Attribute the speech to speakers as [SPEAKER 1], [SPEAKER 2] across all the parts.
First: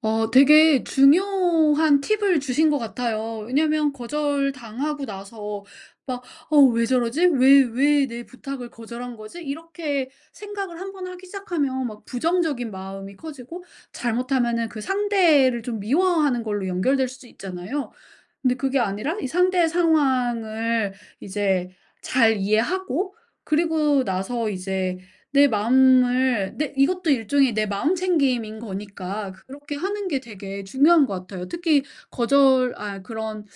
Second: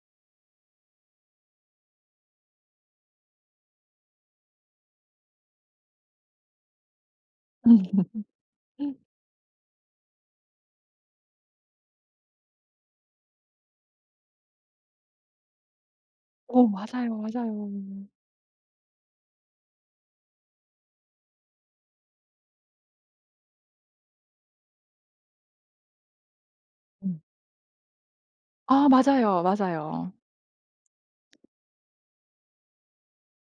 [SPEAKER 1] 어. 되게 중요한 팁을 주신 것 같아요. 왜냐면 거절당하고 나서 막 '어 왜 저러지? 왜
[SPEAKER 2] 음음음.
[SPEAKER 1] 왜 내 부탁을 거절한 거지?' 이렇게 생각을 한번 하기 시작하면 막 부정적인 마음이 커지고 잘못하면은 그 상대를 좀 미워하는
[SPEAKER 2] 어
[SPEAKER 1] 걸로 연결될
[SPEAKER 2] 맞아요,
[SPEAKER 1] 수도
[SPEAKER 2] 맞아요.
[SPEAKER 1] 있잖아요. 근데 그게 아니라 이 상대의 상황을 이제 잘 이해하고 그리고 나서 이제 내 마음을 내 이것도
[SPEAKER 2] 음.
[SPEAKER 1] 일종의 내 마음챙김인
[SPEAKER 2] 아
[SPEAKER 1] 거니까
[SPEAKER 2] 맞아요,
[SPEAKER 1] 그렇게 하는
[SPEAKER 2] 맞아요.
[SPEAKER 1] 게 되게 중요한 것 같아요. 특히 거절 아 그런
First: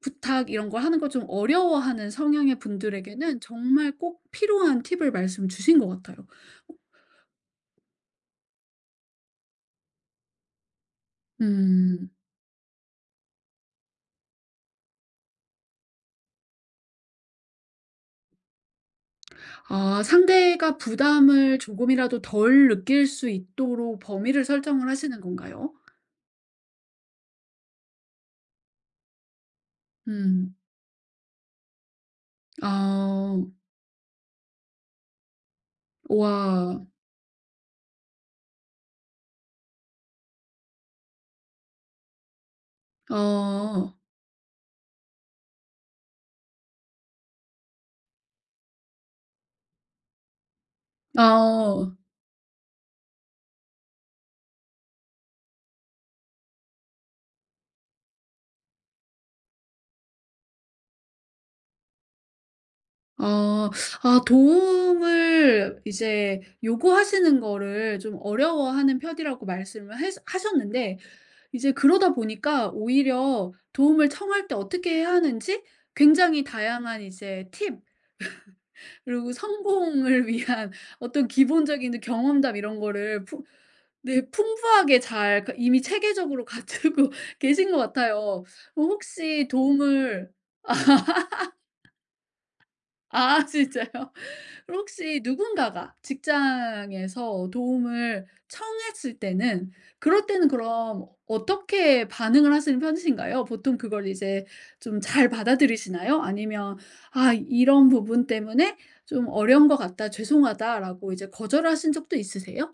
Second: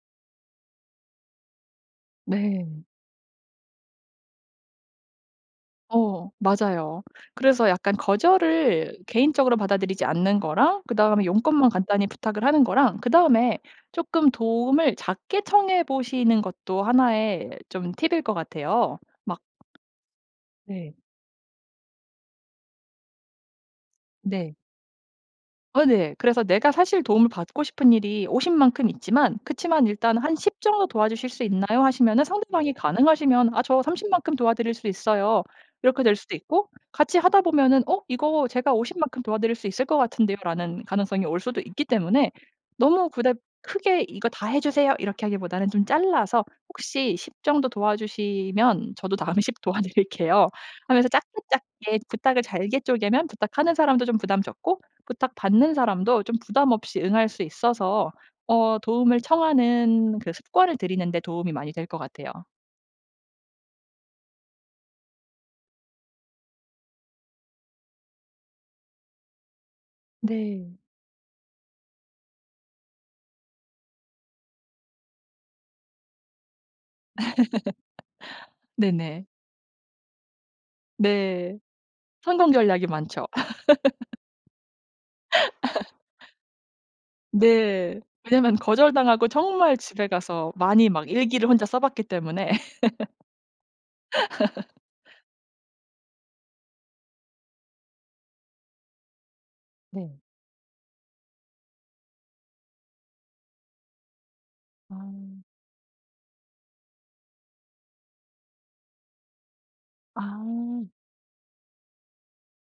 [SPEAKER 1] 부탁 이런 거 하는 거 좀 어려워하는 성향의
[SPEAKER 2] 네.
[SPEAKER 1] 분들에게는 정말 꼭 필요한 팁을 말씀 주신 것 같아요.
[SPEAKER 2] 어 맞아요. 그래서 약간 거절을 개인적으로 받아들이지 않는 거랑 그다음에 용건만 간단히
[SPEAKER 1] 음.
[SPEAKER 2] 부탁을 하는 거랑 그다음에 쪼끔 도움을 작게 청해보시는 것도 하나의 좀 팁일 것 같아요. 막
[SPEAKER 1] 아. 상대가
[SPEAKER 2] 네.
[SPEAKER 1] 부담을 조금이라도 덜 느낄 수 있도록 범위를
[SPEAKER 2] 네.
[SPEAKER 1] 설정을 하시는 건가요?
[SPEAKER 2] 아 네. 그래서 내가 사실 도움을 받고 싶은 일이 50 만큼 있지만 그치만 일단 한
[SPEAKER 1] 음.
[SPEAKER 2] "10 정도 도와주실 수 있나요?" 하시면은 상대방이
[SPEAKER 1] 아
[SPEAKER 2] 가능하시면
[SPEAKER 1] 음.
[SPEAKER 2] "아 저 30 만큼 도와드릴 수 있어요." 이렇게 될 수도 있고.
[SPEAKER 1] 우와.
[SPEAKER 2] 같이 하다 보면은 "어 이거 제가 50 만큼 도와드릴 수 있을 것 같은데요."라는 가능성이 올 수도 있기 때문에 너무 그닥
[SPEAKER 1] 어.
[SPEAKER 2] 크게 "이거 다 해주세요." 이렇게 하기보다는 좀 잘라서 "혹시 10 정도 도와주시면 저도 다음에 10 도와드릴게요." 하면서 작게
[SPEAKER 1] 어.
[SPEAKER 2] 작게 부탁을 잘게 쪼개면 부탁하는 사람도 좀 부담 적고 부탁 받는 사람도 좀 부담 없이 응할 수 있어서 어 도움을 청하는 그 습관을 들이는 데 도움이 많이 될 것 같아요.
[SPEAKER 1] 어. 아 도움을 이제 요구하시는 거를 좀 어려워하는 편이라고 말씀을 해서
[SPEAKER 2] 네.
[SPEAKER 1] 하셨는데 이제 그러다 보니까 오히려 도움을 청할 때 어떻게 해야 하는지 굉장히 다양한 이제 팁
[SPEAKER 2] 네네.
[SPEAKER 1] 그리고 성공을 위한 어떤
[SPEAKER 2] 네.
[SPEAKER 1] 기본적인
[SPEAKER 2] 성공
[SPEAKER 1] 경험담 이런
[SPEAKER 2] 전략이
[SPEAKER 1] 거를
[SPEAKER 2] 많죠.
[SPEAKER 1] 풍 네 풍부하게 잘 그니까 이미 체계적으로 갖추고 계신 것
[SPEAKER 2] 네.
[SPEAKER 1] 같아요.
[SPEAKER 2] 왜냐면 거절당하고
[SPEAKER 1] 혹시
[SPEAKER 2] 정말 집에
[SPEAKER 1] 도움을
[SPEAKER 2] 가서 많이 막 일기를 혼자 써봤기 때문에
[SPEAKER 1] 아 진짜요. 그럼 혹시 누군가가 직장에서 도움을 청했을 때는
[SPEAKER 2] 네.
[SPEAKER 1] 그럴 때는 그럼 어떻게 반응을 하시는 편이신가요? 보통 그걸 이제 좀 잘
[SPEAKER 2] 아.
[SPEAKER 1] 받아들이시나요? 아니면 '아 이런 부분 때문에 좀 어려운 것 같다
[SPEAKER 2] 아.
[SPEAKER 1] 죄송하다.'라고 이제 거절하신 적도 있으세요?